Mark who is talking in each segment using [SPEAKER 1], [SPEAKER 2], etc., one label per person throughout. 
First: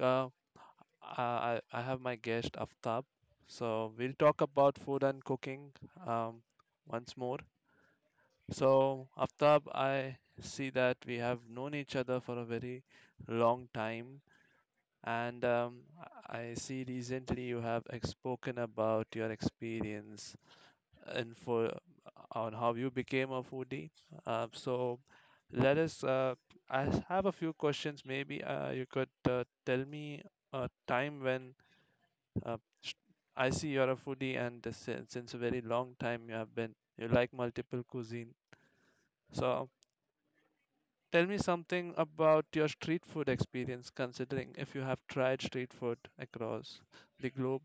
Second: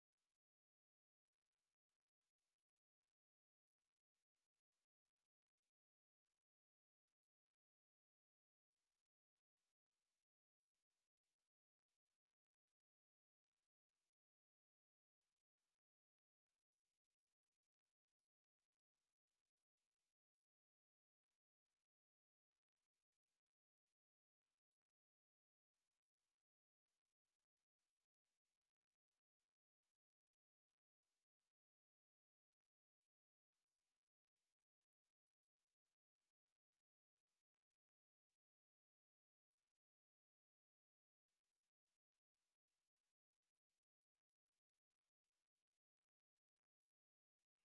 [SPEAKER 1] I have my guest Aftab. So we'll talk about food and cooking um, once more. So Aftab, I see that we have known each other for a very long time, and I see recently you have spoken about your experience and for on how you became a foodie. So let us. I have a few questions. Maybe you could tell me a time when uh, sh- I see you're a foodie, and since a very long time you have been you like multiple cuisine. So tell me something about your street food experience, considering if you have tried street food across the globe.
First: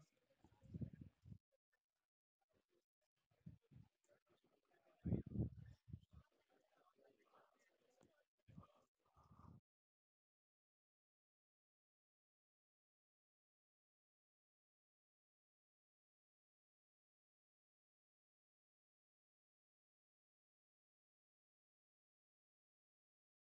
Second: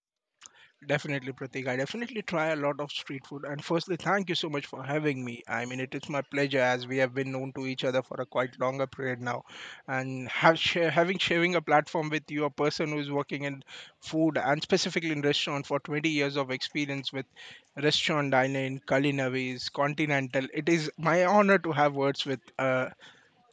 [SPEAKER 2] Definitely, Pratik. I definitely try a lot of street food. And firstly, thank you so much for having me. I mean, it is my pleasure as we have been known to each other for a quite longer period now. And have share, having sharing a platform with you, a person who is working in food and specifically in restaurant for 20 years of experience with restaurant dining, culinaries, continental. It is my honor to have words with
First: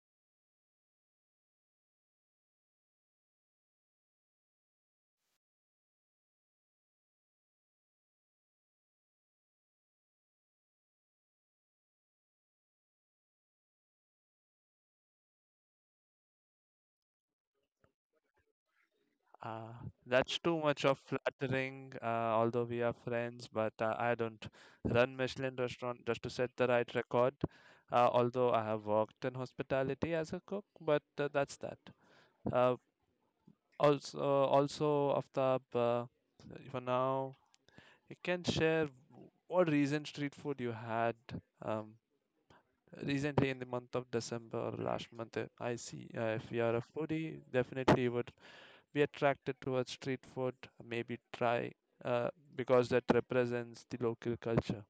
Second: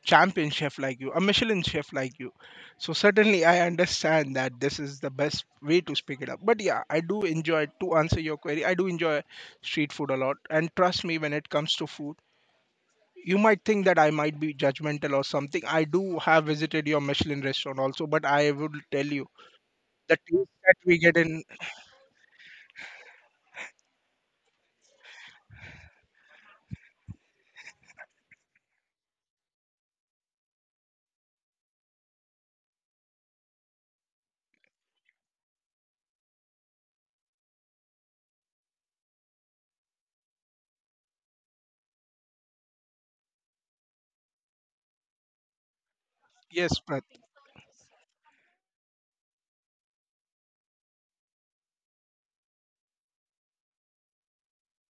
[SPEAKER 2] champion chef like you, a Michelin chef like you. So certainly I understand that this is the best way to speak it up. But yeah, I do enjoy to answer your query. I do enjoy street food a lot. And trust me, when it comes to food, you might think that I might be judgmental or something. I do have visited your Michelin restaurant also, but I will tell you
[SPEAKER 1] Uh,
[SPEAKER 2] the
[SPEAKER 1] that's
[SPEAKER 2] taste
[SPEAKER 1] too
[SPEAKER 2] that
[SPEAKER 1] much
[SPEAKER 2] we
[SPEAKER 1] of
[SPEAKER 2] get in
[SPEAKER 1] flattering, although we are friends, but I don't run Michelin restaurant just to set the right record. Although I have worked in hospitality as a cook, but that's that. Uh, also, Aftab, for now, you can share what recent street food you had um, recently in the month of December or last month. I see if you are
[SPEAKER 2] yes,
[SPEAKER 1] a
[SPEAKER 2] Prat,
[SPEAKER 1] foodie, definitely you would we are attracted towards street food, maybe try uh, because that represents the local culture.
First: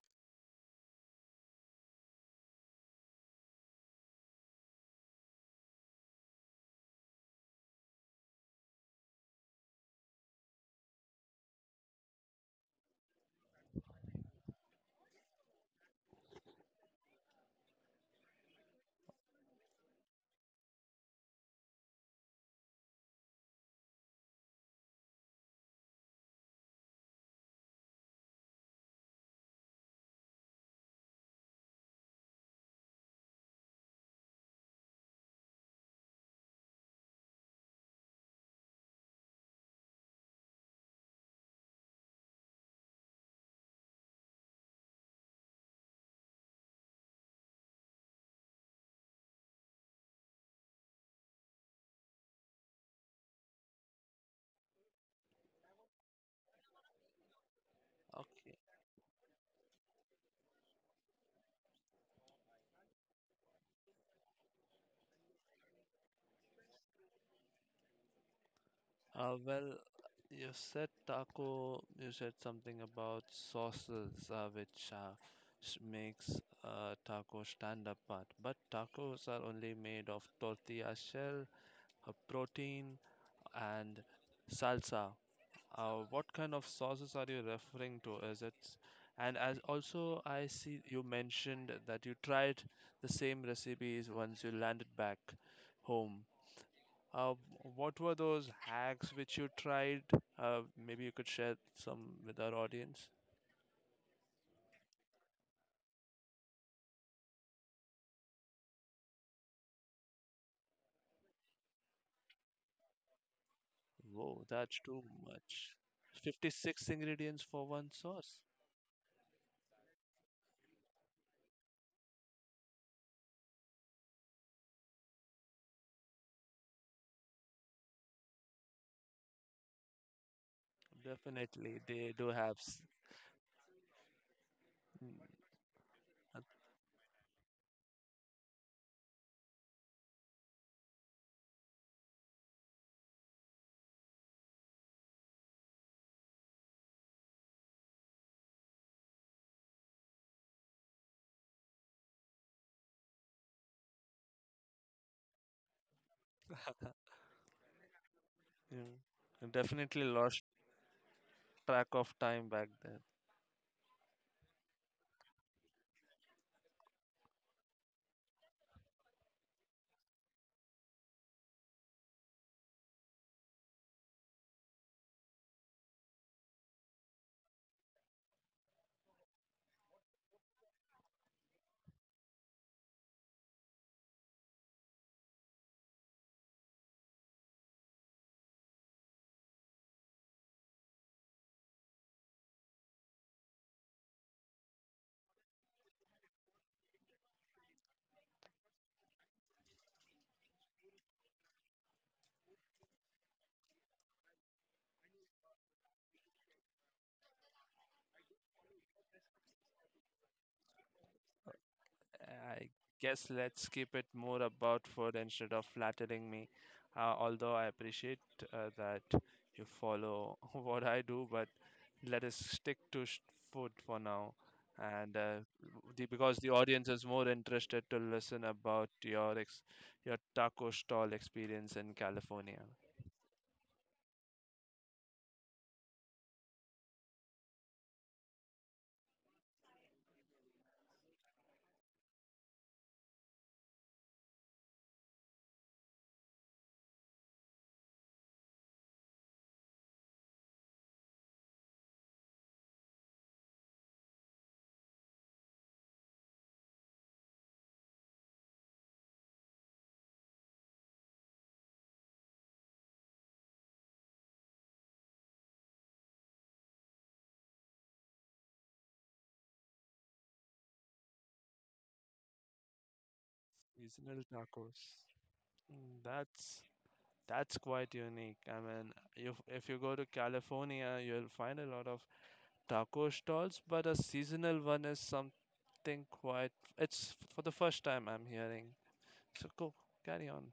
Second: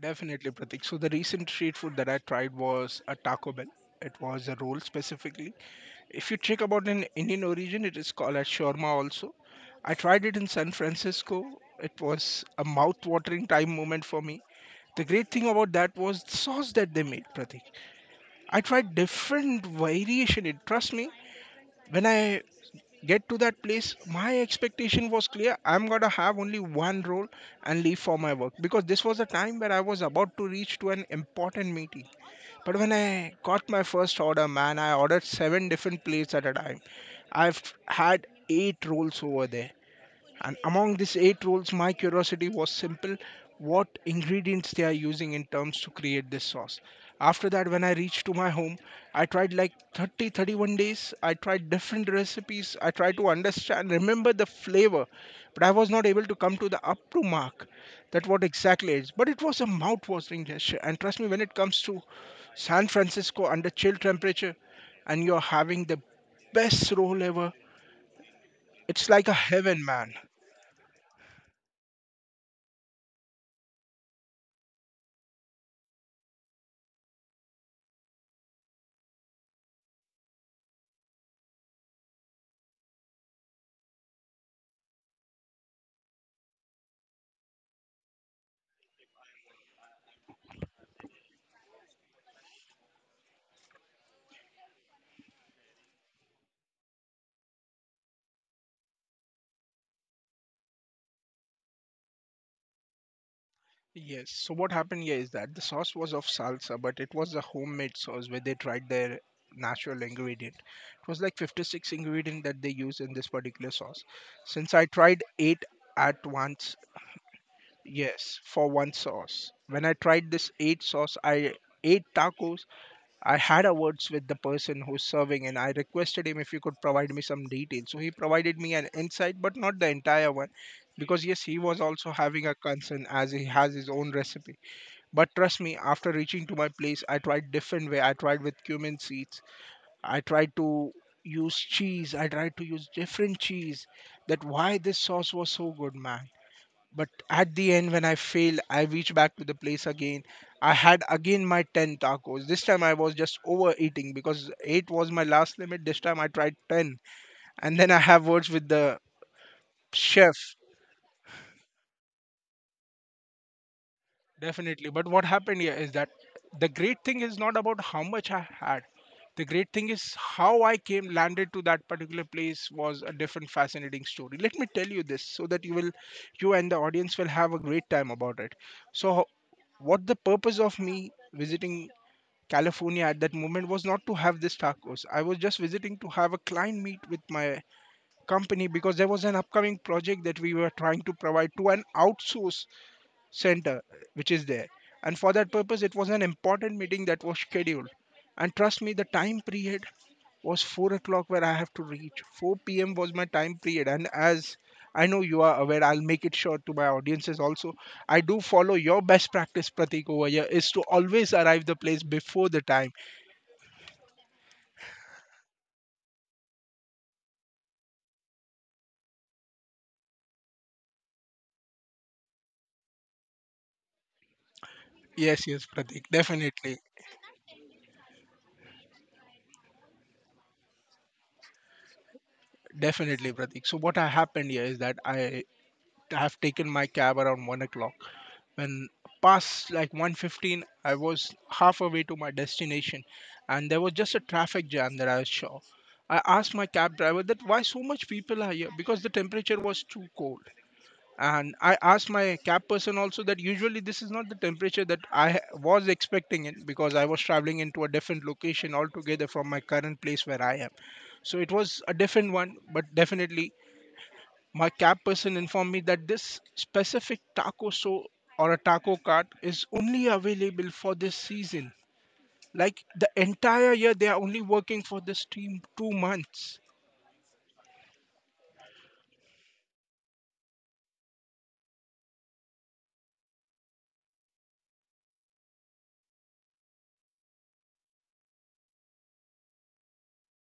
[SPEAKER 2] definitely Pratik. So the recent street food that I tried was a Taco Bell. It was a roll specifically. If you check about an Indian origin, it is called as shawarma also. I tried it in San Francisco. It was a mouth-watering time moment for me. The great thing about that was the sauce that they made, Pratik. I tried different variation. It trust me, when I get to that place, my expectation was clear. I'm gonna have only one roll and leave for my work because this was a time where I was about to reach to an important meeting. But when I got my first order, man, I ordered seven different plates at a time. I've had eight rolls over there. And among these eight rolls, my curiosity was simple, what ingredients they are using in terms to create this sauce. After that, when I reached to my home, I tried like 30, 31 days. I tried different recipes. I tried to understand, remember the flavor, but I was not able to come to the up to mark that what
[SPEAKER 1] Okay.
[SPEAKER 2] exactly it is. But it was a mouth-watering gesture. And trust me, when it comes to San Francisco under chill temperature and you're having the best roll ever, it's like a
[SPEAKER 1] Well,
[SPEAKER 2] heaven, man.
[SPEAKER 1] you said taco, you said something about sauces, which makes taco stand apart. But tacos are only made of tortilla shell, a protein, and salsa. What kind of sauces are you referring to? And as also I see you mentioned that you tried the same recipes once you landed back home. Uh, what were those hacks which you tried? Maybe you could share some with our audience.
[SPEAKER 2] Yes. So what happened here is that the sauce was of salsa, but it was a homemade sauce where they tried their natural ingredient. It was like 56 ingredient that they used in this particular sauce.
[SPEAKER 1] Whoa,
[SPEAKER 2] Since
[SPEAKER 1] that's
[SPEAKER 2] I
[SPEAKER 1] too
[SPEAKER 2] tried eight
[SPEAKER 1] much.
[SPEAKER 2] at once,
[SPEAKER 1] 56 ingredients for one
[SPEAKER 2] yes,
[SPEAKER 1] sauce.
[SPEAKER 2] for one sauce. When I tried this eight sauce, I ate tacos. I had a words with the person who's serving and I requested him if he could provide me some details. So he provided me an insight, but not the entire one. Because yes, he
[SPEAKER 1] Definitely,
[SPEAKER 2] was also
[SPEAKER 1] they do
[SPEAKER 2] having a
[SPEAKER 1] have.
[SPEAKER 2] concern as he has his own recipe. But
[SPEAKER 1] Mm,
[SPEAKER 2] trust me, after
[SPEAKER 1] uh,
[SPEAKER 2] reaching to my place, I tried different way. I tried with cumin seeds. I tried to use cheese. I tried to use different cheese. That why this sauce was so good, man. But at the end, when I failed, I reached back to the place again. I had again my 10 tacos. This time I was just overeating because 8 was my last limit. This time I tried 10. And then I have words with
[SPEAKER 1] yeah.
[SPEAKER 2] the
[SPEAKER 1] I definitely
[SPEAKER 2] chef.
[SPEAKER 1] lost track of time back then.
[SPEAKER 2] Definitely. But what happened here is that the great thing is not about how much I had. The great thing is how I came, landed to that particular place was a different fascinating story. Let me tell you this so that you will, you and the audience will have a great time about it. So, what the purpose of me visiting California at that moment was not to have this tacos. I was just visiting to have a client meet with my company because there was an upcoming project that we were trying to provide to an outsource center which is there, and for that purpose it was an important meeting that was scheduled. And trust me, the time period was 4 o'clock where I have to reach. 4 p.m was my time period, and as I know you are aware, I'll make it sure to my audiences also, I do follow your best practice, Pratik. Over here is to always arrive the place before the
[SPEAKER 1] I
[SPEAKER 2] time.
[SPEAKER 1] guess let's keep it more about food instead of flattering me. Although I appreciate that you follow what I do, but let us stick to food for now. And uh,
[SPEAKER 2] Yes, yes,
[SPEAKER 1] the,
[SPEAKER 2] Pratik,
[SPEAKER 1] because the
[SPEAKER 2] definitely.
[SPEAKER 1] audience is more interested to listen about your taco stall experience in California.
[SPEAKER 2] Definitely Pratik, so what happened here is that I have taken my cab around 1 o'clock. When past like 115, I was half away to my destination and there was just a traffic jam that I saw. I asked my cab driver that why so much people are here because the temperature was too cold. And I asked my cab person also that usually this is not the temperature that I was expecting it because I was traveling into a different location altogether from my current place where I am. So it was a different one, but definitely my cab person informed me that this specific taco show or a taco cart is only available for this season. Like the entire year, they are
[SPEAKER 1] Seasonal
[SPEAKER 2] only
[SPEAKER 1] tacos.
[SPEAKER 2] working for this team two
[SPEAKER 1] Mm,
[SPEAKER 2] months.
[SPEAKER 1] That's that's quite unique. I mean, you, if you go to California, you'll find a lot of taco stalls, but a seasonal one is something quite. It's for the first time I'm hearing. So carry on.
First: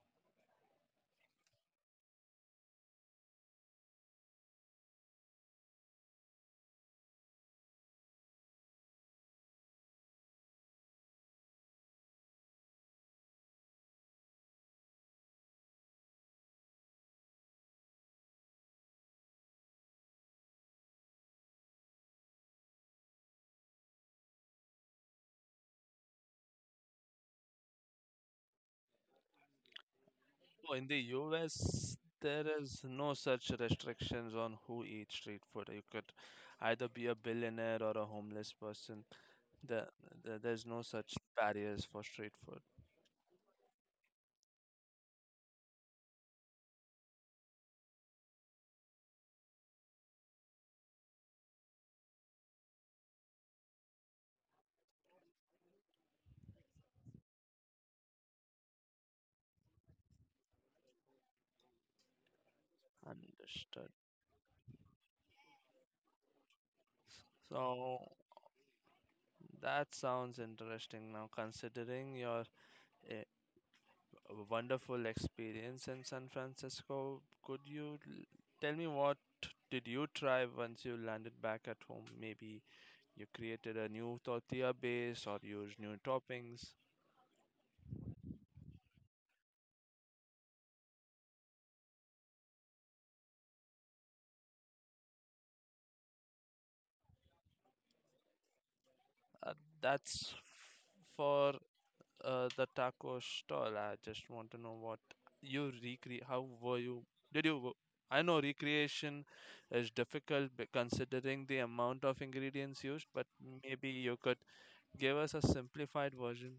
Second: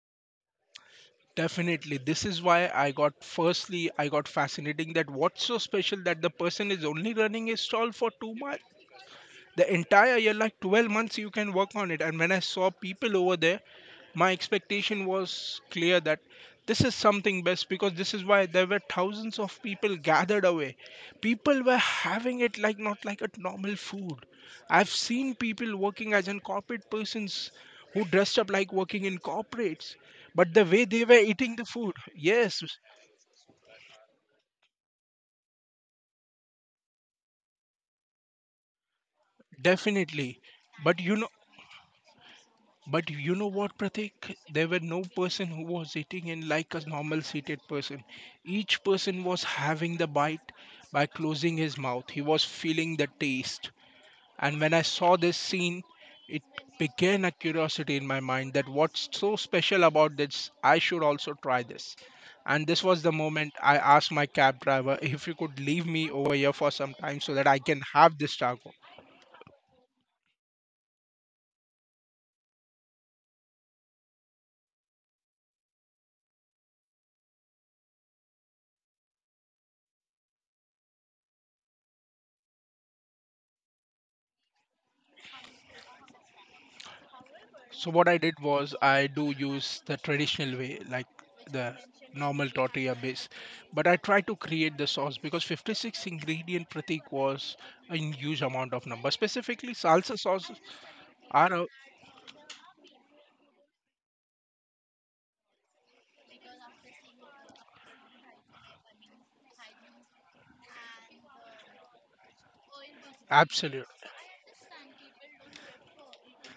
[SPEAKER 2] Definitely, this is why I got firstly, I got fascinating that what's so special that the person is only running a stall for 2 months. The entire year like 12 months you can work on it, and when I saw people over there, my expectation was clear that this is something best because this is why there were thousands of people gathered away. People were having it like not like a normal food. I've seen people working as in corporate persons, who dressed up like working in corporates, but the
[SPEAKER 1] Oh,
[SPEAKER 2] way
[SPEAKER 1] in the
[SPEAKER 2] they were eating the food,
[SPEAKER 1] US, there
[SPEAKER 2] yes,
[SPEAKER 1] is no such restrictions on who eats street food. You could either be a billionaire or a homeless person. There,
[SPEAKER 2] definitely.
[SPEAKER 1] there there's no
[SPEAKER 2] But
[SPEAKER 1] such
[SPEAKER 2] you know,
[SPEAKER 1] barriers for street food.
[SPEAKER 2] but you know what, Pratik? There were no person who was eating in like a normal seated person. Each person was having the bite by closing his mouth. He was feeling the taste. And when I saw this scene, it began a curiosity in my mind that what's so special about this? I should also try this. And this was the moment I
[SPEAKER 1] Understood.
[SPEAKER 2] asked my cab driver if he could leave me over here for some time so that I can
[SPEAKER 1] So
[SPEAKER 2] have this taco.
[SPEAKER 1] that sounds interesting now, considering your uh, a wonderful experience in San Francisco. Tell me what did you try once you landed back at home? Maybe you created a new tortilla base or used new toppings.
[SPEAKER 2] So what I did was I do use the traditional way, like the normal tortilla base, but I try to create the sauce because 56 ingredient Pratik was a huge amount of number.
[SPEAKER 1] Uh,
[SPEAKER 2] Specifically, salsa
[SPEAKER 1] that's f-
[SPEAKER 2] sauces
[SPEAKER 1] for
[SPEAKER 2] are a
[SPEAKER 1] uh, the taco stall. I just want to know what you recreate. How were you? Did you? wo- I know recreation is difficult considering the amount of ingredients used, but
[SPEAKER 2] absolute.
[SPEAKER 1] maybe you could give us a simplified version.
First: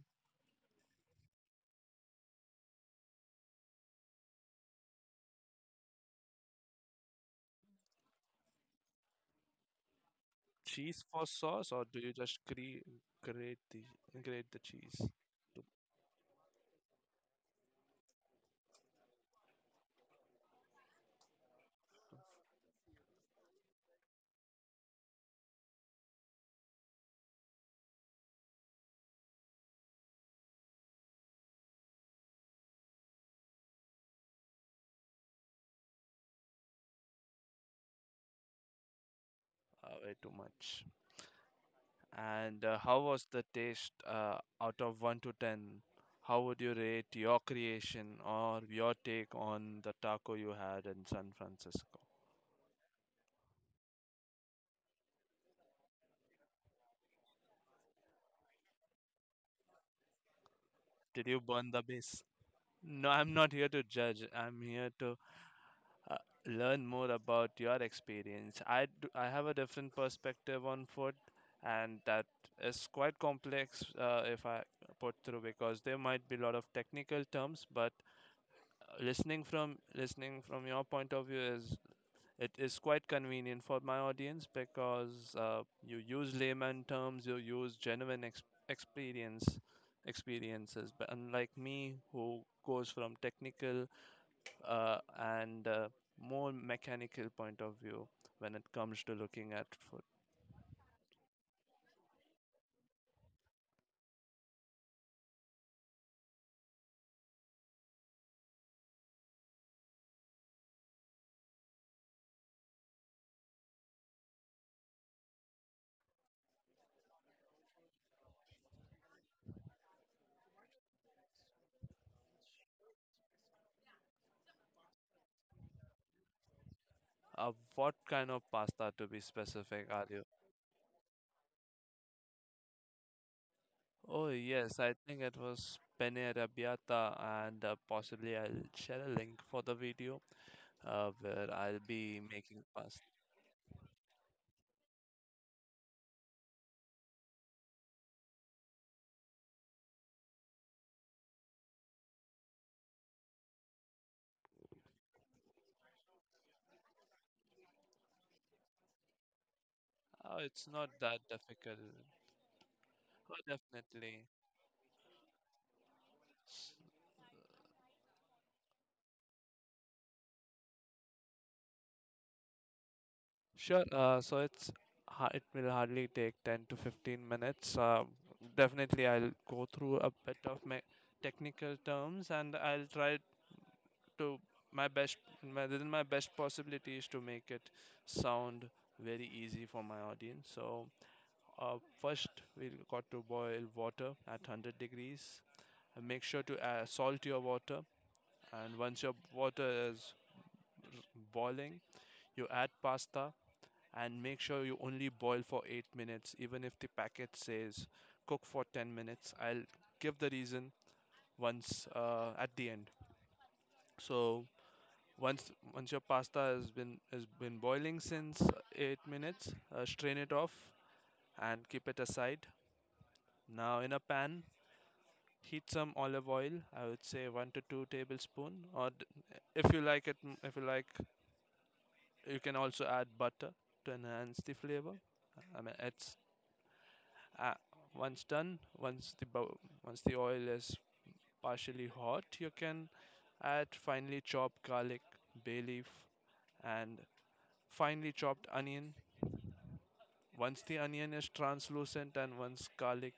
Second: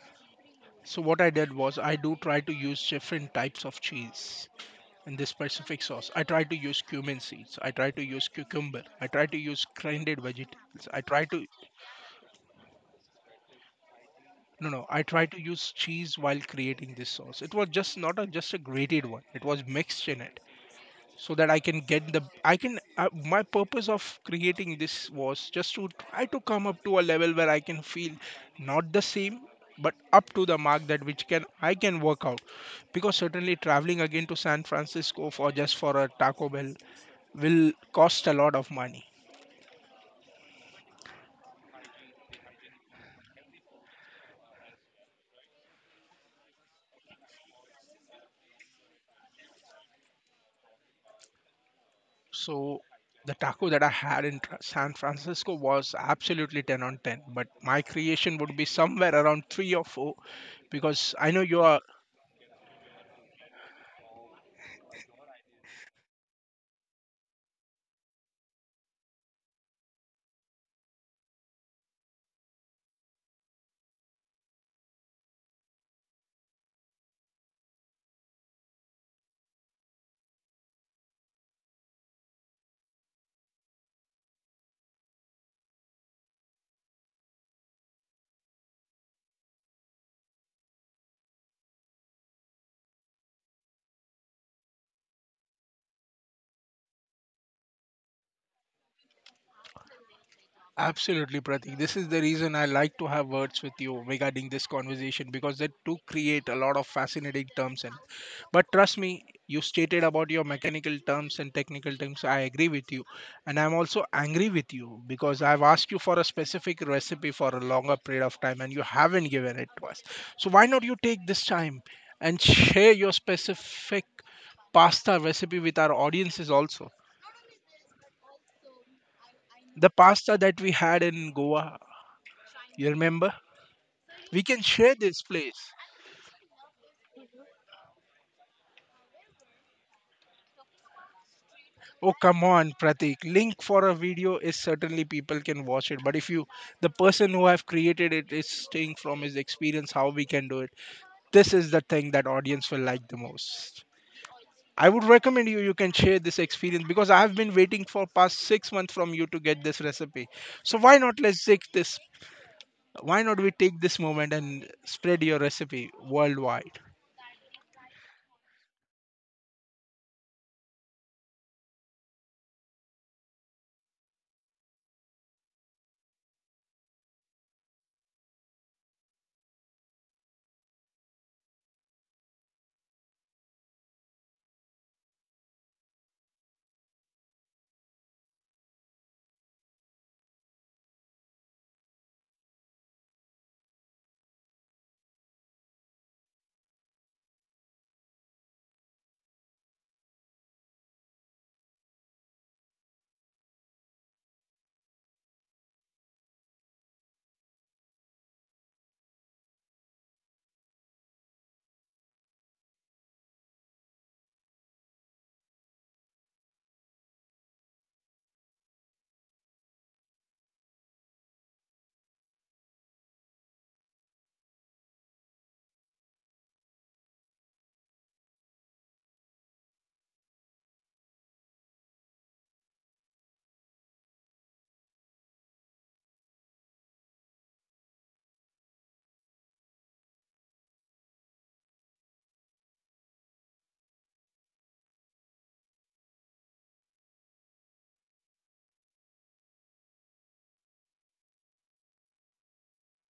[SPEAKER 2] So what I did was I do try to use different types of cheese in this specific sauce. I try to use cumin seeds. I try to use cucumber. I try to use grinded vegetables. I
[SPEAKER 1] Cheese for
[SPEAKER 2] try to
[SPEAKER 1] sauce, or do you just grate the
[SPEAKER 2] no, no.
[SPEAKER 1] cheese?
[SPEAKER 2] I tried to use cheese while creating this sauce. It was just not a just a grated one. It was mixed in it so that I can get the I can my purpose of creating this was just to try to come up to a level where I can feel not the same but up to the mark that which can I can work out because certainly traveling again to San Francisco for just for a Taco Bell will cost a lot of money.
[SPEAKER 1] Way too much. And how was the taste? Out of one to ten, how would you rate your creation or your take on the taco you had in San Francisco?
[SPEAKER 2] So the taco that I had in San Francisco was absolutely 10 on 10, but my creation would be somewhere around 3 or 4 because
[SPEAKER 1] Did
[SPEAKER 2] I
[SPEAKER 1] you
[SPEAKER 2] know you
[SPEAKER 1] burn
[SPEAKER 2] are
[SPEAKER 1] the base? No, I'm not here to judge. I'm here to uh, learn more about your experience. I have a different perspective on food, and that is quite complex if I put through because there might be a lot of technical terms. But listening from your point of view is it is quite convenient for my audience because you use layman terms, you use genuine experience experiences. But unlike me, who goes from technical and more mechanical point of view when it comes to looking at food.
[SPEAKER 2] absolutely, Pratik. This is the reason I like to have words with you regarding this conversation because they do create a lot of fascinating terms. And but trust me, you stated about your mechanical terms and technical terms. I agree with you, and I'm also angry with you because I've asked you for a specific recipe for a longer period of time and you haven't given it to us. So why not you take this time and share your specific pasta recipe with our audiences also?
[SPEAKER 1] What kind of pasta to be specific
[SPEAKER 2] The
[SPEAKER 1] are you?
[SPEAKER 2] pasta that we had in Goa, you remember?
[SPEAKER 1] Oh
[SPEAKER 2] We can
[SPEAKER 1] yes, I
[SPEAKER 2] share
[SPEAKER 1] think
[SPEAKER 2] this
[SPEAKER 1] it
[SPEAKER 2] place.
[SPEAKER 1] was penne arrabbiata and possibly I'll share a link for the video where I'll
[SPEAKER 2] Oh
[SPEAKER 1] be
[SPEAKER 2] come
[SPEAKER 1] making
[SPEAKER 2] on,
[SPEAKER 1] pasta.
[SPEAKER 2] Pratik. Link for a video is certainly people can watch it. But if you the person who have created it is staying from his experience how we can do it. This is the thing that audience will like the most. I would recommend you, you can share this experience because I have been waiting for past 6 months from you to get this recipe.
[SPEAKER 1] Oh, it's
[SPEAKER 2] So
[SPEAKER 1] not
[SPEAKER 2] why
[SPEAKER 1] that
[SPEAKER 2] not let's take
[SPEAKER 1] difficult.
[SPEAKER 2] this, why
[SPEAKER 1] Oh,
[SPEAKER 2] not we take this
[SPEAKER 1] definitely.
[SPEAKER 2] moment and spread your recipe worldwide?
[SPEAKER 1] Sure. It will hardly take 10 to 15 minutes. Definitely, I'll go through a bit of my technical terms and I'll try to within my best possibilities to make it sound very easy for my audience. So uh, first, we got to boil water at 100 degrees. And make sure to add salt your water, and once your water is r- boiling, you add pasta and make sure you only boil for 8 minutes even if the packet says cook for 10 minutes. I'll give the reason once at the end. So once your pasta has been boiling since 8 minutes, strain it off and keep it aside. Now in a pan, heat some olive oil. I would say 1 to 2 tablespoon, if you like it if you like you can also add butter to enhance the flavor. I mean it's Uh, Once done, once the oil is partially hot, you can add finely chopped garlic, bay leaf, and finely chopped onion. Once the onion is translucent and once garlic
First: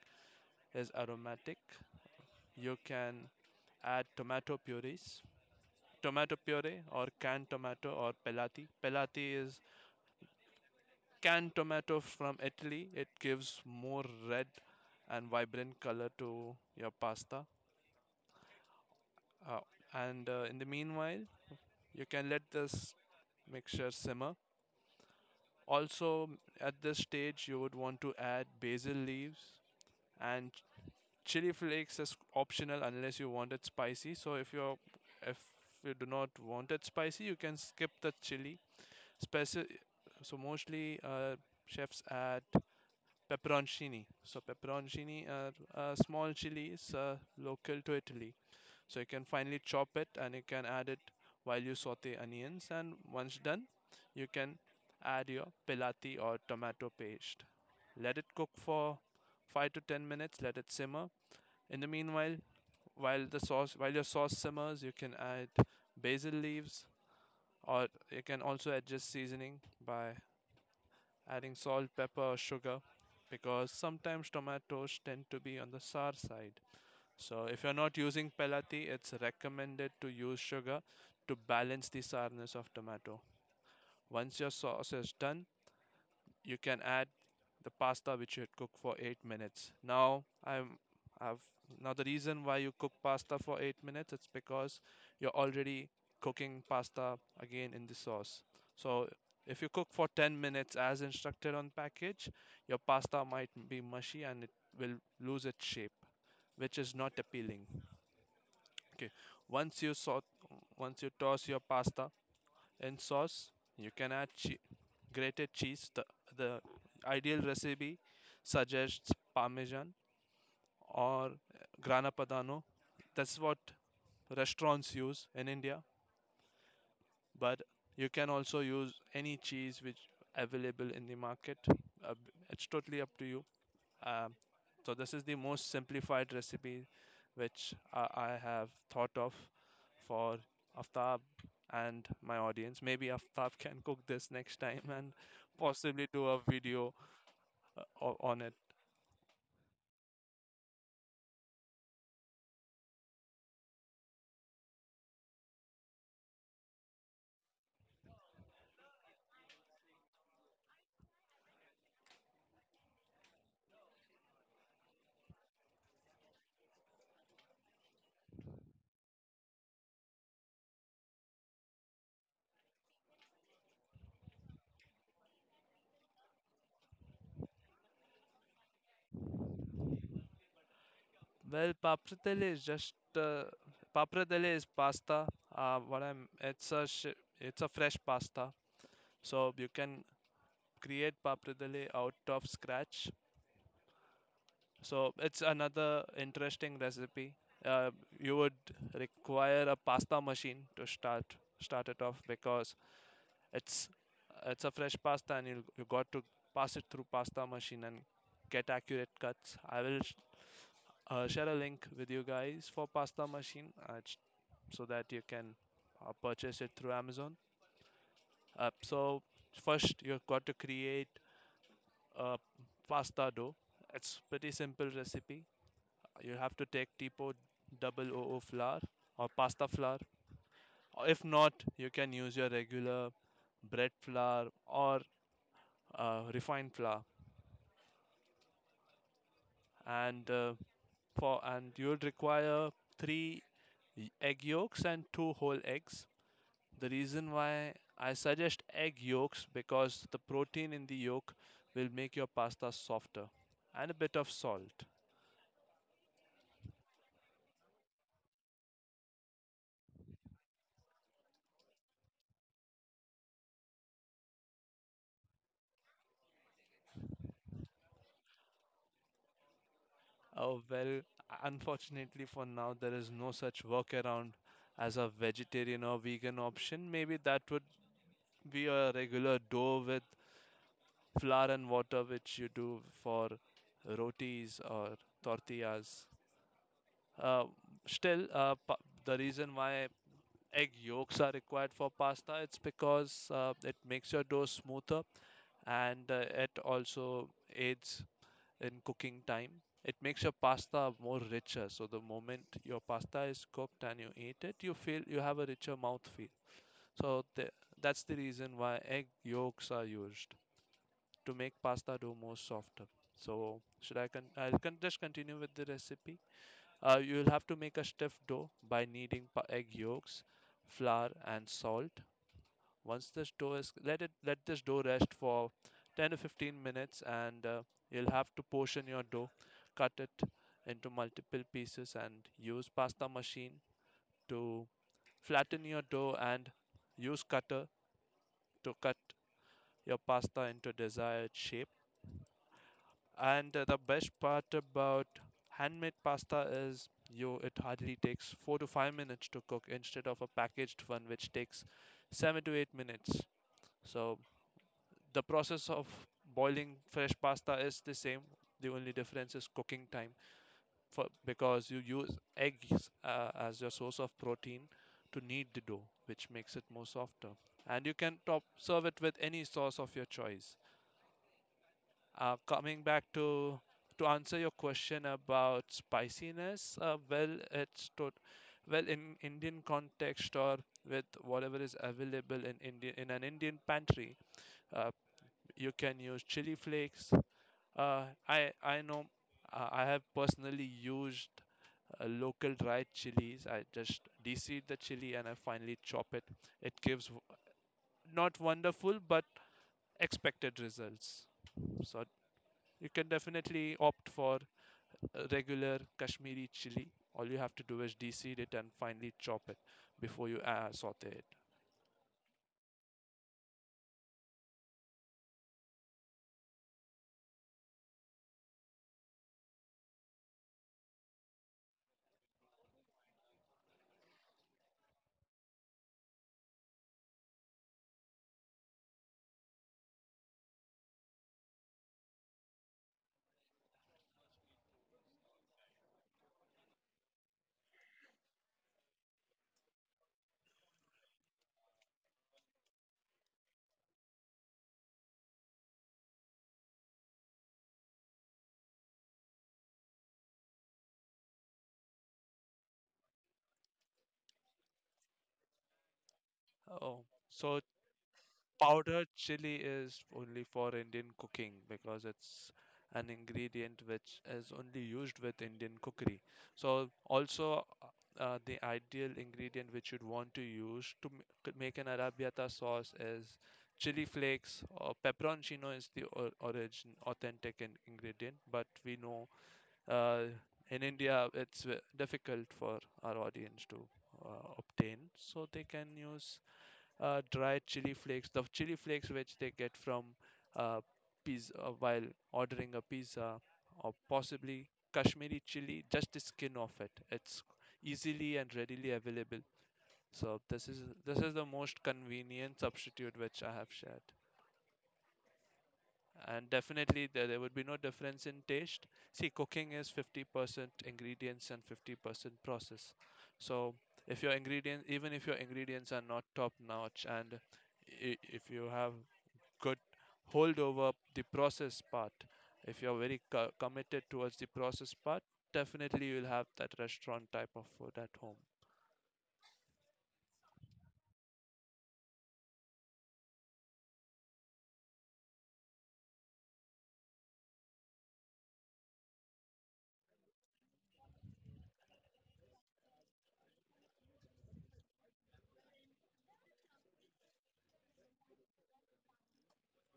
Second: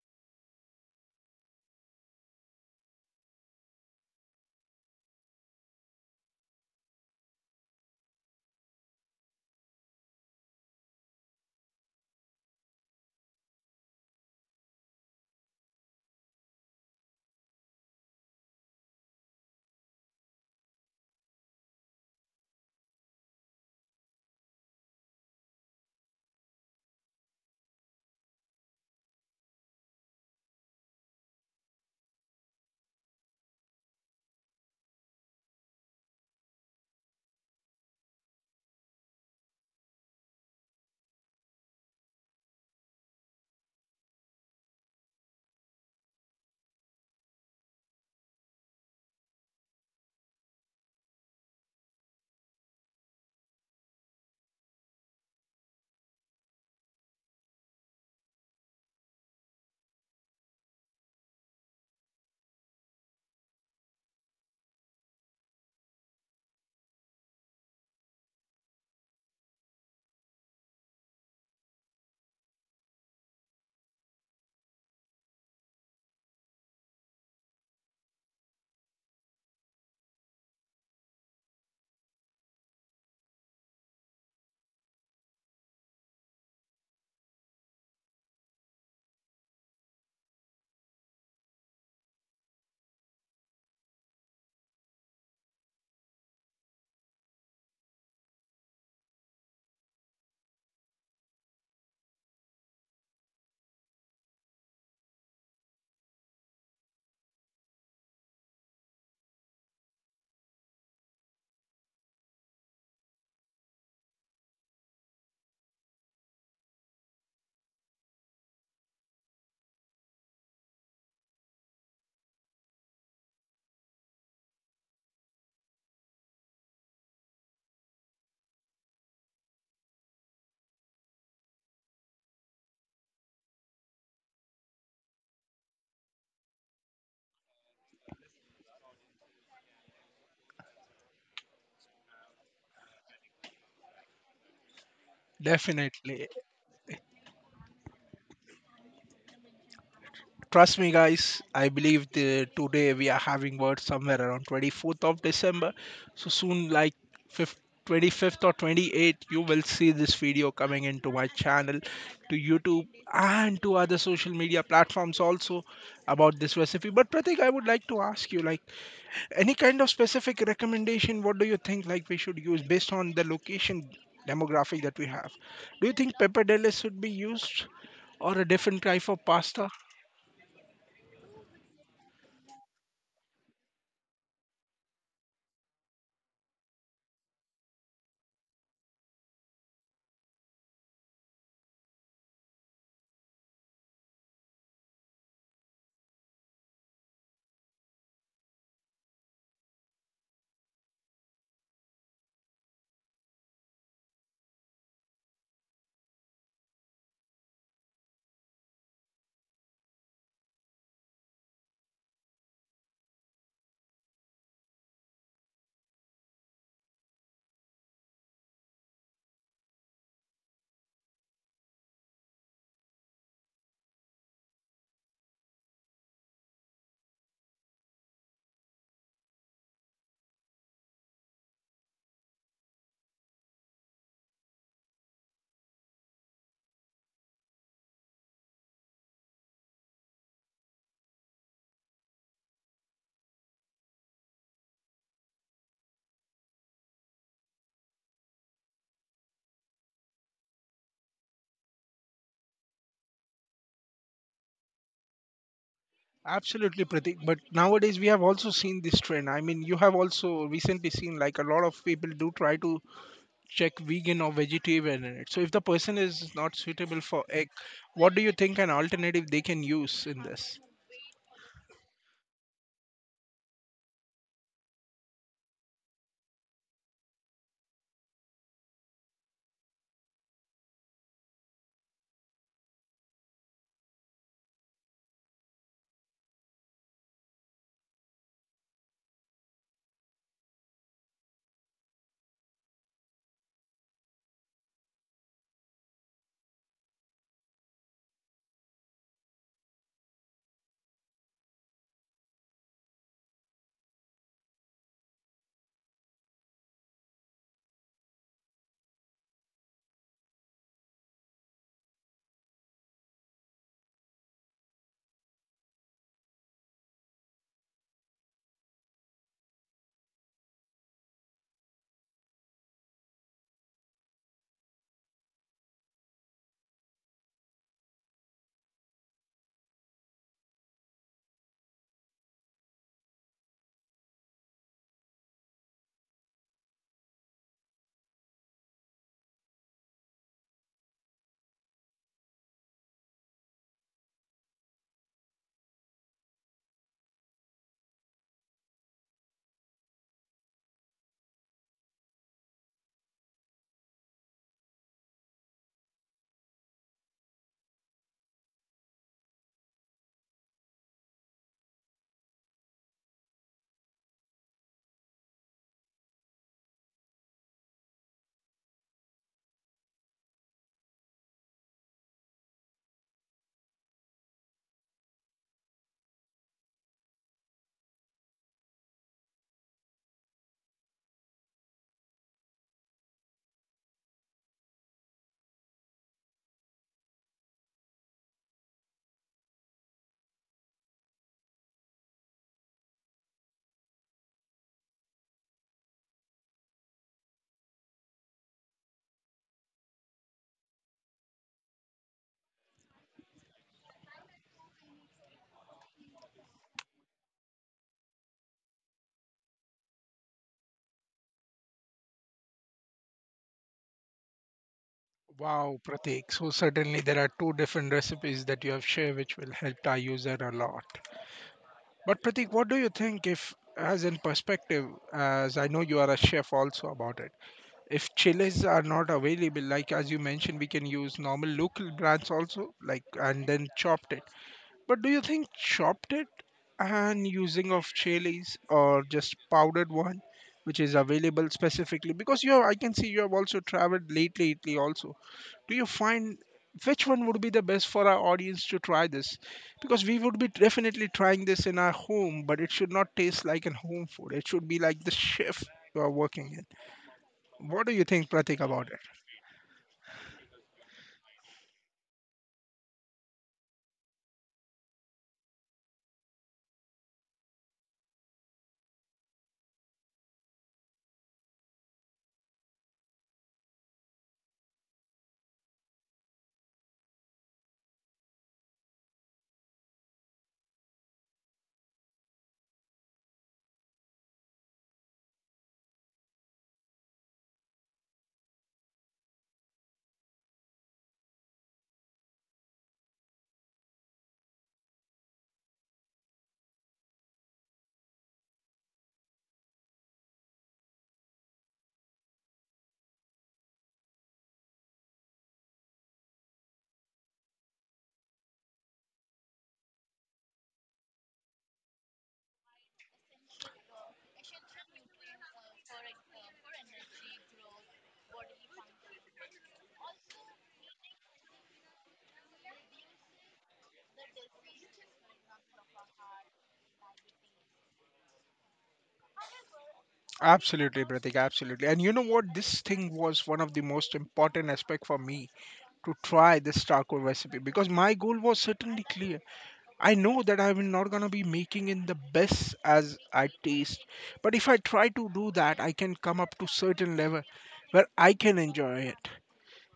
[SPEAKER 1] is aromatic, you can add tomato purees. Tomato puree or canned tomato or pelati. Pelati is canned tomato from Italy. It gives more red and vibrant color to your pasta. Uh, and In the meanwhile, you can let this mixture simmer. Also, at this stage, you would want to add basil leaves, and chili flakes is optional unless you want it spicy. So if you do not want it spicy, you can skip the chili. Speci- so mostly chefs add pepperoncini. So pepperoncini are small chilies local to Italy. So you can finally chop it and you can add it while you saute onions, and once done, you can add your pelati or tomato paste. Let it cook for 5 to 10 minutes, let it simmer. In the meanwhile, while your sauce simmers, you can add basil leaves, or you can also adjust seasoning by adding salt, pepper or sugar because sometimes tomatoes tend to be on the sour side. So if you're not using pelati, it's recommended to use sugar to balance the sourness of tomato. Once your sauce is done, you can add the pasta which you had cooked for 8 minutes. Now I'm I've now the reason why you cook pasta for 8 minutes, it's because you're already cooking pasta again in the sauce. So if you cook for 10 minutes as instructed on package, your pasta might be mushy and it will lose its shape, which is not appealing. Okay, once you saute, once you toss your pasta in sauce, you can add grated cheese. The ideal recipe suggests parmesan or grana padano. That's what restaurants use in India, but you can also use any cheese which available in the market. It's totally up to you. Um, so this is the most simplified recipe which I have thought of for Aftab and my audience. Maybe Aftab can cook this next time and possibly do
[SPEAKER 2] Definitely.
[SPEAKER 1] a video on it.
[SPEAKER 2] Trust me, guys. I believe the, today we are having words somewhere around 24th of December. So soon, like 5th, 25th or 28th, you will see this video coming into my channel, to YouTube, and to other social media platforms also about this recipe. But Pratik, I would like to ask you, like, any kind of specific recommendation? What do you think, like, we should use based on the location demographic that we have? Do you think pappardelle should be used or a different type of pasta?
[SPEAKER 1] Well, papradelle is just papradelle is pasta. What I'm it's a sh- It's a fresh pasta, so you can create papradelle out of scratch. So it's another interesting recipe. Uh, you would require a pasta machine to start it off because it's it's a fresh pasta and you got to pass it through pasta machine and get accurate cuts. I will share a link with you guys for pasta machine, so that you can purchase it through Amazon. So first you've got to create a pasta dough. It's pretty simple recipe. You have to take Tipo double O O flour or pasta flour. Or if not, you can use your regular bread flour or refined flour. And uh, and you'll require three egg yolks and two whole eggs. The reason why I suggest egg yolks because the protein in the yolk will make your pasta softer. And a bit of salt.
[SPEAKER 2] Absolutely, Pratik. But nowadays we have also seen this trend. You have also recently seen, like, a lot of people do try to check vegan or vegetarian in it. So if the person is not suitable for egg, what do you think an alternative they can use in
[SPEAKER 1] Uh,
[SPEAKER 2] this?
[SPEAKER 1] well, Unfortunately for now, there is no such workaround as a vegetarian or vegan option. Maybe that would be a regular dough with flour and water, which you do for rotis or tortillas. Uh, still, the reason why egg yolks are required for pasta, it's because it makes your dough smoother, and it also aids in cooking time. It makes your pasta more richer. So the moment your pasta is cooked and you eat it, you feel you have a richer mouth feel. So the, that's the reason why egg yolks are used to make pasta dough more softer. Just continue with the recipe. You'll have to make a stiff dough by kneading egg yolks, flour, and salt. Once this dough is let it let this dough rest for 10 to 15 minutes, and you'll have to portion your dough, cut it into multiple pieces, and use pasta machine to flatten your dough and use cutter to cut your pasta into desired shape. And the best part about handmade pasta is you it hardly takes 4 to 5 minutes to cook instead of a packaged one which takes 7 to 8 minutes. So the process of boiling fresh pasta is the same. The only difference is cooking time for because you use eggs as your source of protein to knead the dough, which makes it more softer, and you can top serve it with any sauce of your choice. Coming back to answer your question about spiciness, well, in indian context or with whatever is available in indian in an indian pantry, uh, you can use chili flakes. I know, I have personally used local dried chilies. I just deseed the chili and I finally chop it. It gives not wonderful but expected results. So you can definitely opt for a regular Kashmiri chili. All you have to do is deseed it and finely chop it before you saute it.
[SPEAKER 2] Wow, Pratik. So certainly there are two different recipes that you have shared which will help our user a lot. But Pratik, what do you think if, as in perspective, as I know you are a chef also about it. If chillers are not available, like as you mentioned, we can use normal local brands also, like, and then chopped it. But do you think chopped it and using of chilies, or just powdered one, which is available specifically? Because you have, I can see you have also traveled late lately, also. Do you find which one would be the best for our audience to try this? Because we would be definitely trying this in our home, but it should not taste like a home food. It should be like the chef you are working
[SPEAKER 1] Oh, so
[SPEAKER 2] in. What do you think, Pratik, about it?
[SPEAKER 1] Powdered chili is only for Indian cooking because it's an ingredient which is only used with Indian cookery. So also the ideal ingredient which you'd want to use to to make an arrabbiata sauce is chili flakes, or pepperoncino is the origin authentic ingredient, but we know uh, in India it's difficult for our audience to obtain, so they can use dry chili flakes, the chili flakes which they get from uh, pizza while ordering a pizza, or possibly Kashmiri chili, just the skin of it. It's easily and readily available. So this is the most convenient substitute which I have shared. And definitely there would be no difference in taste. See, cooking is 50% ingredients and 50% process. So if your ingredient, even if your ingredients are not top notch, and if you have could hold over the process part. If you're very committed towards the process part, definitely you'll have that restaurant type of food at home.
[SPEAKER 2] Absolutely, Pratik, absolutely. And you know what? This thing was one of the most important aspect for me to try this charcoal recipe, because my goal was certainly clear. I know that I'm not gonna be making it the best as I taste, but if I try to do that, I can come up to certain level where I can enjoy it,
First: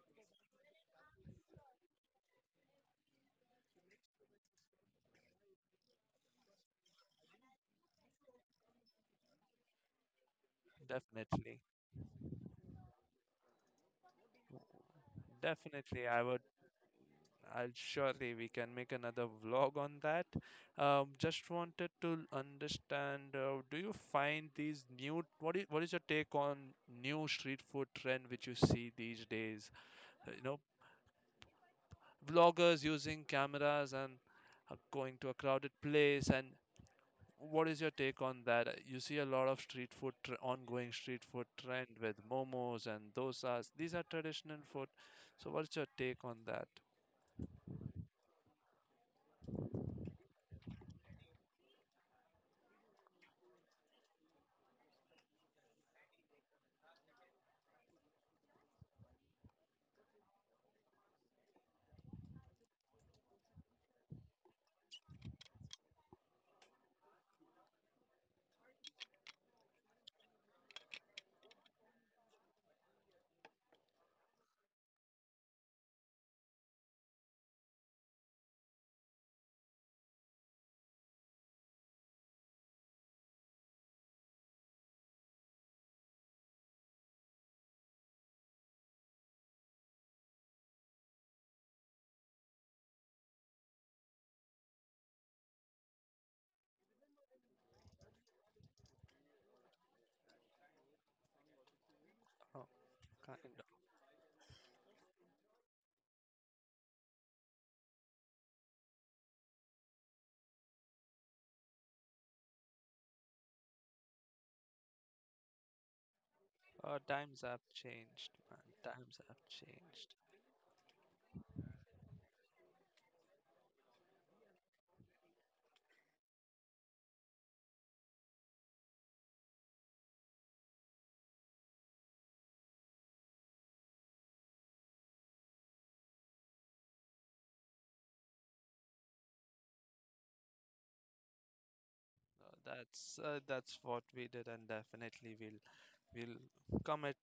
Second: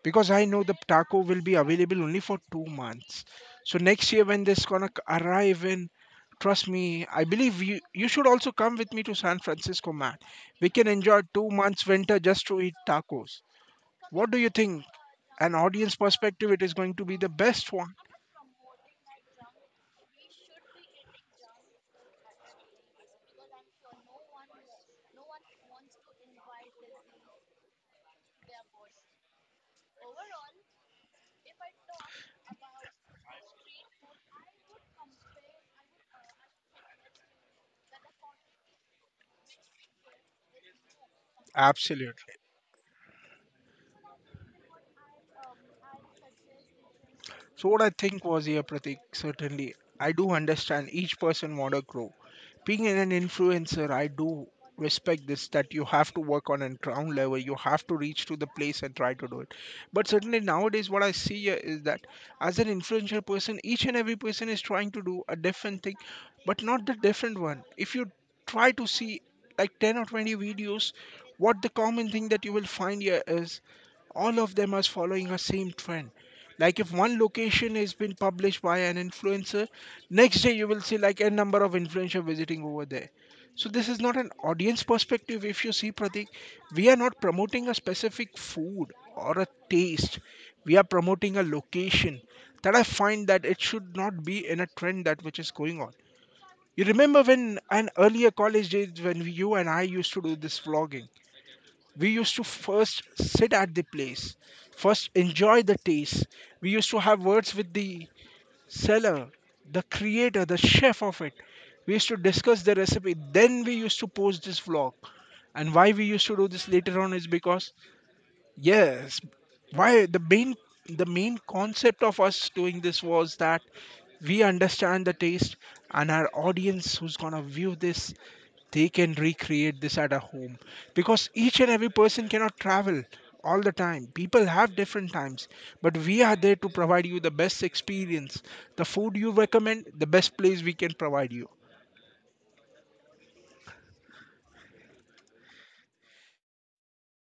[SPEAKER 2] because I know the taco will be available only for 2 months. So next year when this gonna arrive in, trust me, I believe you should also come with me to San Francisco, man. We can enjoy two
[SPEAKER 1] Definitely.
[SPEAKER 2] months winter just to eat tacos. What do you think? An audience
[SPEAKER 1] Definitely, I would.
[SPEAKER 2] perspective, it is going to be the
[SPEAKER 1] I'll
[SPEAKER 2] best one.
[SPEAKER 1] surely we can make another vlog on that. Just wanted to understand, do you find these new? What is your take on new street food trend which you see these days? You know, vloggers using cameras and going to a crowded place and what is your take on that? You see a lot of street food, tr ongoing street food trend with
[SPEAKER 2] Absolutely.
[SPEAKER 1] momos and dosas. These are traditional food. So what's your take on that?
[SPEAKER 2] So what I think was here, Pratik, certainly, I do understand each person want to grow. Being an influencer, I do respect this, that you have to work on a ground level, you have to reach to the place and try to do it. But certainly nowadays, what I see here is that as an influential person, each and every person is trying to do a different thing, but not the different one. If you try to see like 10 or 20 videos, what the common thing that you will find here is, all of them are following a same trend. Like if one location has been published by an influencer, next day you will see like a number of influencer visiting over there. So this is not an audience perspective. If you see, Pratik, we are not promoting a specific food or a taste, we are promoting a location. That I find that it should not be in a trend that which is going on. You remember when an earlier college days, when you and I used to do this vlogging, we used to
[SPEAKER 1] Oh,
[SPEAKER 2] first
[SPEAKER 1] kind
[SPEAKER 2] sit at the place, first enjoy the taste. We used to have words with the seller, the creator, the chef of it. We used to discuss the recipe, then we used to post this vlog. And why we used to do this
[SPEAKER 1] of.
[SPEAKER 2] later on is
[SPEAKER 1] Times have
[SPEAKER 2] because,
[SPEAKER 1] changed, man. Times
[SPEAKER 2] yes,
[SPEAKER 1] have
[SPEAKER 2] why
[SPEAKER 1] changed.
[SPEAKER 2] the main, the main concept of us doing this was that we understand the taste, and our audience who's gonna view this, they can recreate this at a home. Because each and every person cannot travel all the time, people have different times, but we are there to provide you the best experience, the food you recommend, the best place we can provide you.
[SPEAKER 1] That's what we did, and definitely we'll commit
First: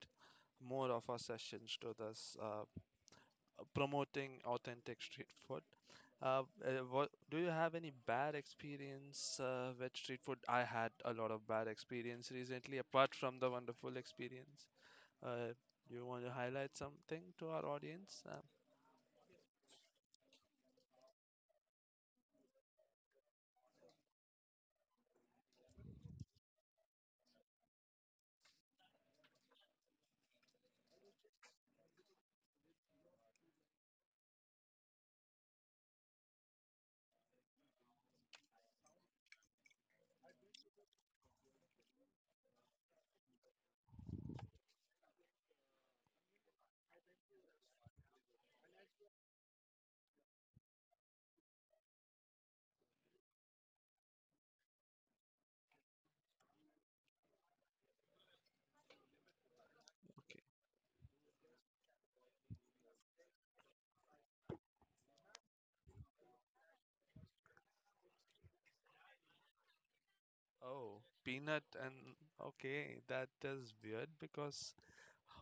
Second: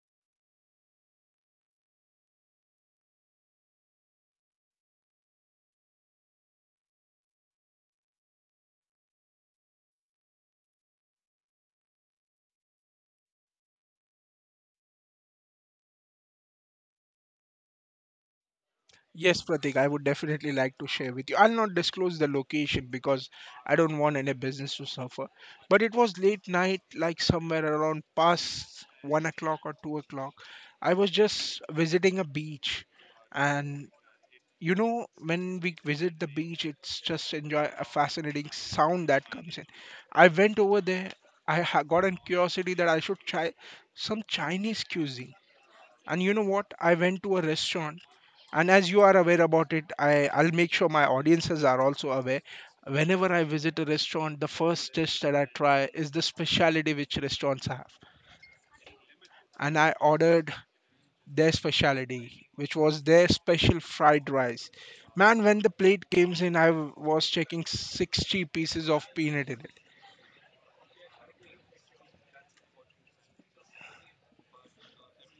[SPEAKER 1] more of our sessions to this. Promoting authentic street food. What do you have any bad experience with street food? I had a lot of bad experience recently, apart from the wonderful experience. Uh, you want to highlight something to our audience?
[SPEAKER 2] Yes, Pratik, I would definitely like to share with you. I'll not disclose the location because I don't want any business to suffer. But it was late night, like somewhere around past 1 o'clock or 2 o'clock. I was just visiting a beach, and, you know, when we visit the beach, it's just enjoy a fascinating sound that comes in. I went over there. I got a curiosity that I should try some Chinese cuisine. And you know what? I went to a restaurant, and as you are aware about it, I'll make sure my audiences are also aware. Whenever I visit a restaurant, the first dish that I try is the speciality which restaurants have. And I
[SPEAKER 1] Okay.
[SPEAKER 2] ordered their speciality, which was their special fried rice. Man, when the plate came in, I was checking 60 pieces of peanut in it.
[SPEAKER 1] Oh, peanut and okay, that is weird because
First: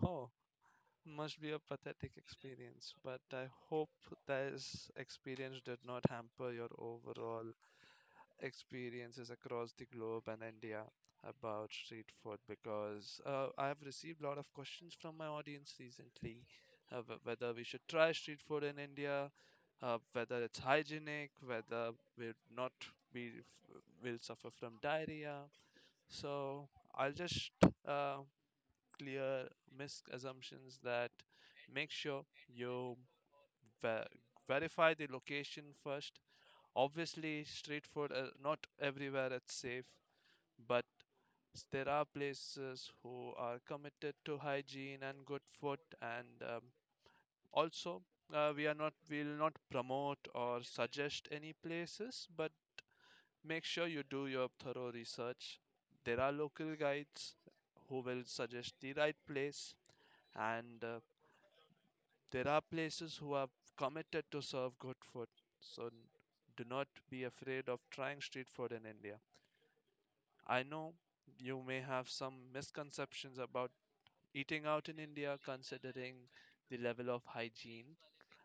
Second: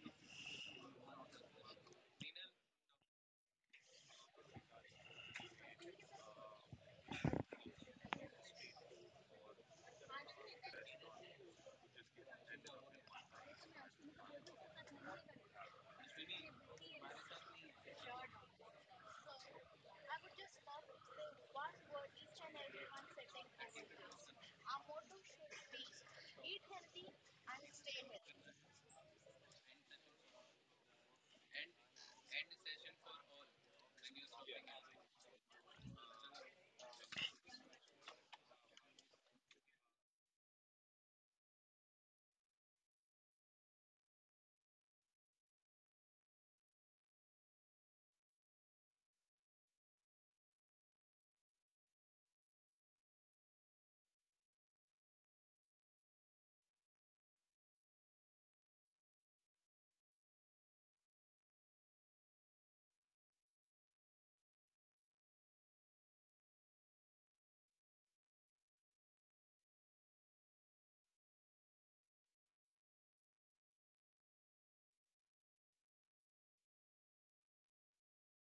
[SPEAKER 1] oh, must be a pathetic experience. But I hope this experience did not hamper your overall experiences across the globe and India about street food, because I have received a lot of questions from my audience recently, whether we should try street food in India, whether it's hygienic, whether we're not we will suffer from diarrhea. So I'll just uh, clear misassumptions that make sure you ver- verify the location first. Obviously, street food, not everywhere it's safe, but there are places who are committed to hygiene and good food, and also we are not will not promote or suggest any places, but make sure you do your thorough research. There are local guides who will suggest the right place, and there are places who are committed to serve good food. So n- do not be afraid of trying street food in India. I know you may have some misconceptions about eating out in India considering the level of hygiene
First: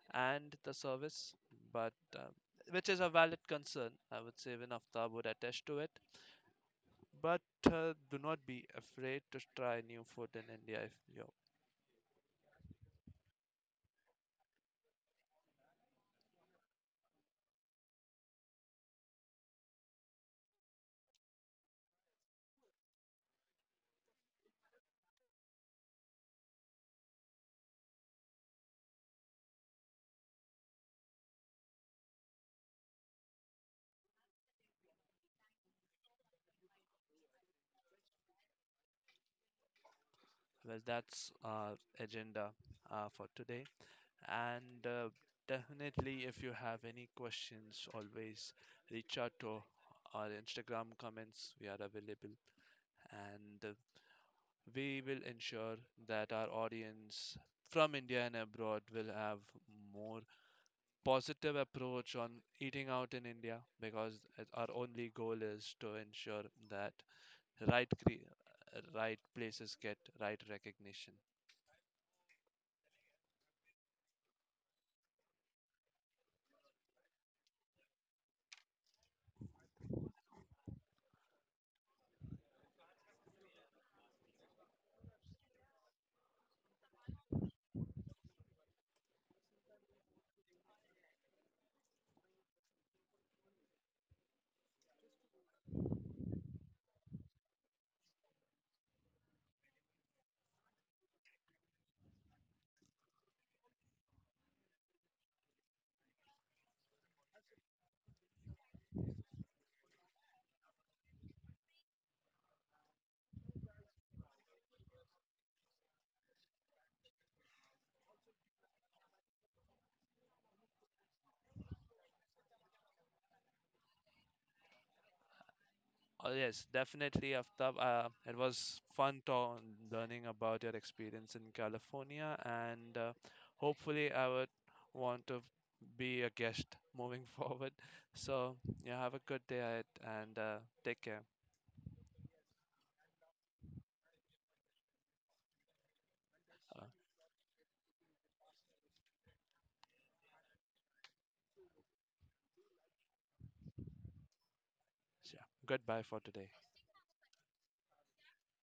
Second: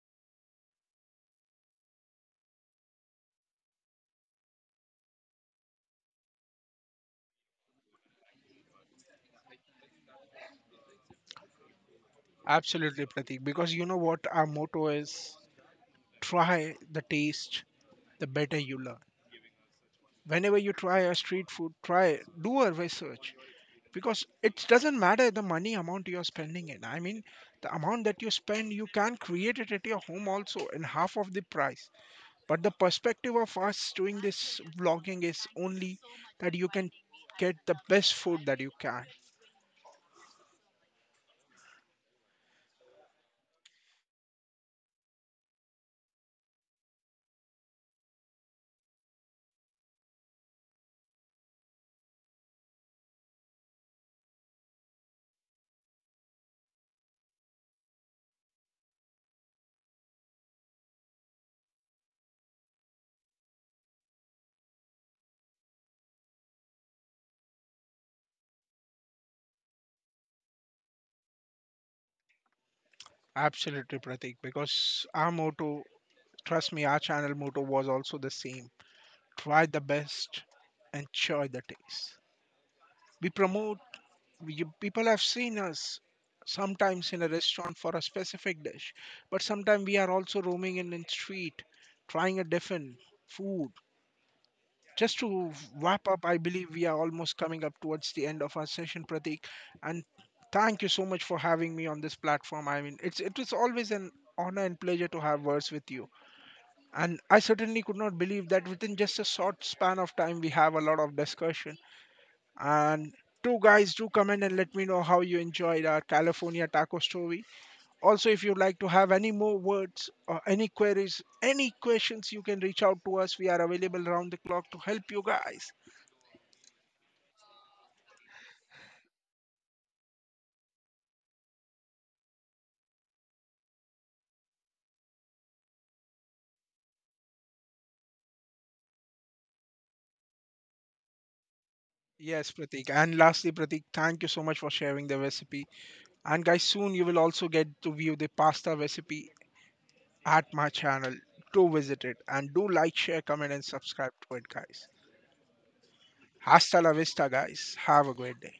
[SPEAKER 1] and the service, but which is a valid concern. I would say even Aftab would attest to it. But do not be afraid to try new food in India if you.
[SPEAKER 2] Absolutely, Pratik, because you know what our motto is? Try the taste, the better you learn. Whenever you try a street food, try, do a research. Because it doesn't matter the money amount you're spending it. I mean, the amount that you spend you can create it at your home also in half of the price. But the perspective of us doing this vlogging is only that you can get the best food that you can.
[SPEAKER 1] Well, that's our agenda for today. And definitely, if you have any questions, always reach out to our Instagram comments. We are available, and we will ensure that our audience from India and abroad will have more positive approach on eating out in India, because our only goal is to ensure that right places get right recognition.
[SPEAKER 2] Absolutely, Pratik, because our motto, trust me, our channel motto was also the same. Try the best, enjoy the taste. We promote you, people have seen us sometimes in a restaurant for a specific dish, but sometimes we are also roaming in the street, trying a different food. Just to wrap up, I believe we are almost coming up towards the end of our session, Pratik. And thank you so much for having me on this platform. It's it was always an honor and pleasure to have words with you. And I certainly could not believe that within just a short span of time, we have a lot of discussion. And two guys, do comment and let me know how you enjoyed our California taco story. Also, if you'd like to have any more words or any queries, any questions, you can reach out to us. We are available around the clock to help you guys.
[SPEAKER 1] Oh, yes, definitely, Aftab. It was fun learning about your experience in California, and hopefully, I would want to be a guest moving forward. So, yeah, have a good day ahead, and take care.
[SPEAKER 2] Yes, Pratik. And lastly, Pratik, thank you so much for sharing the recipe. And guys,
[SPEAKER 1] Uh,
[SPEAKER 2] soon you will also get to view the pasta recipe at my channel. Do visit it and do like, share, comment, and subscribe to it, guys.
[SPEAKER 1] yeah, goodbye for today.
[SPEAKER 2] Hasta la vista, guys. Have a great day.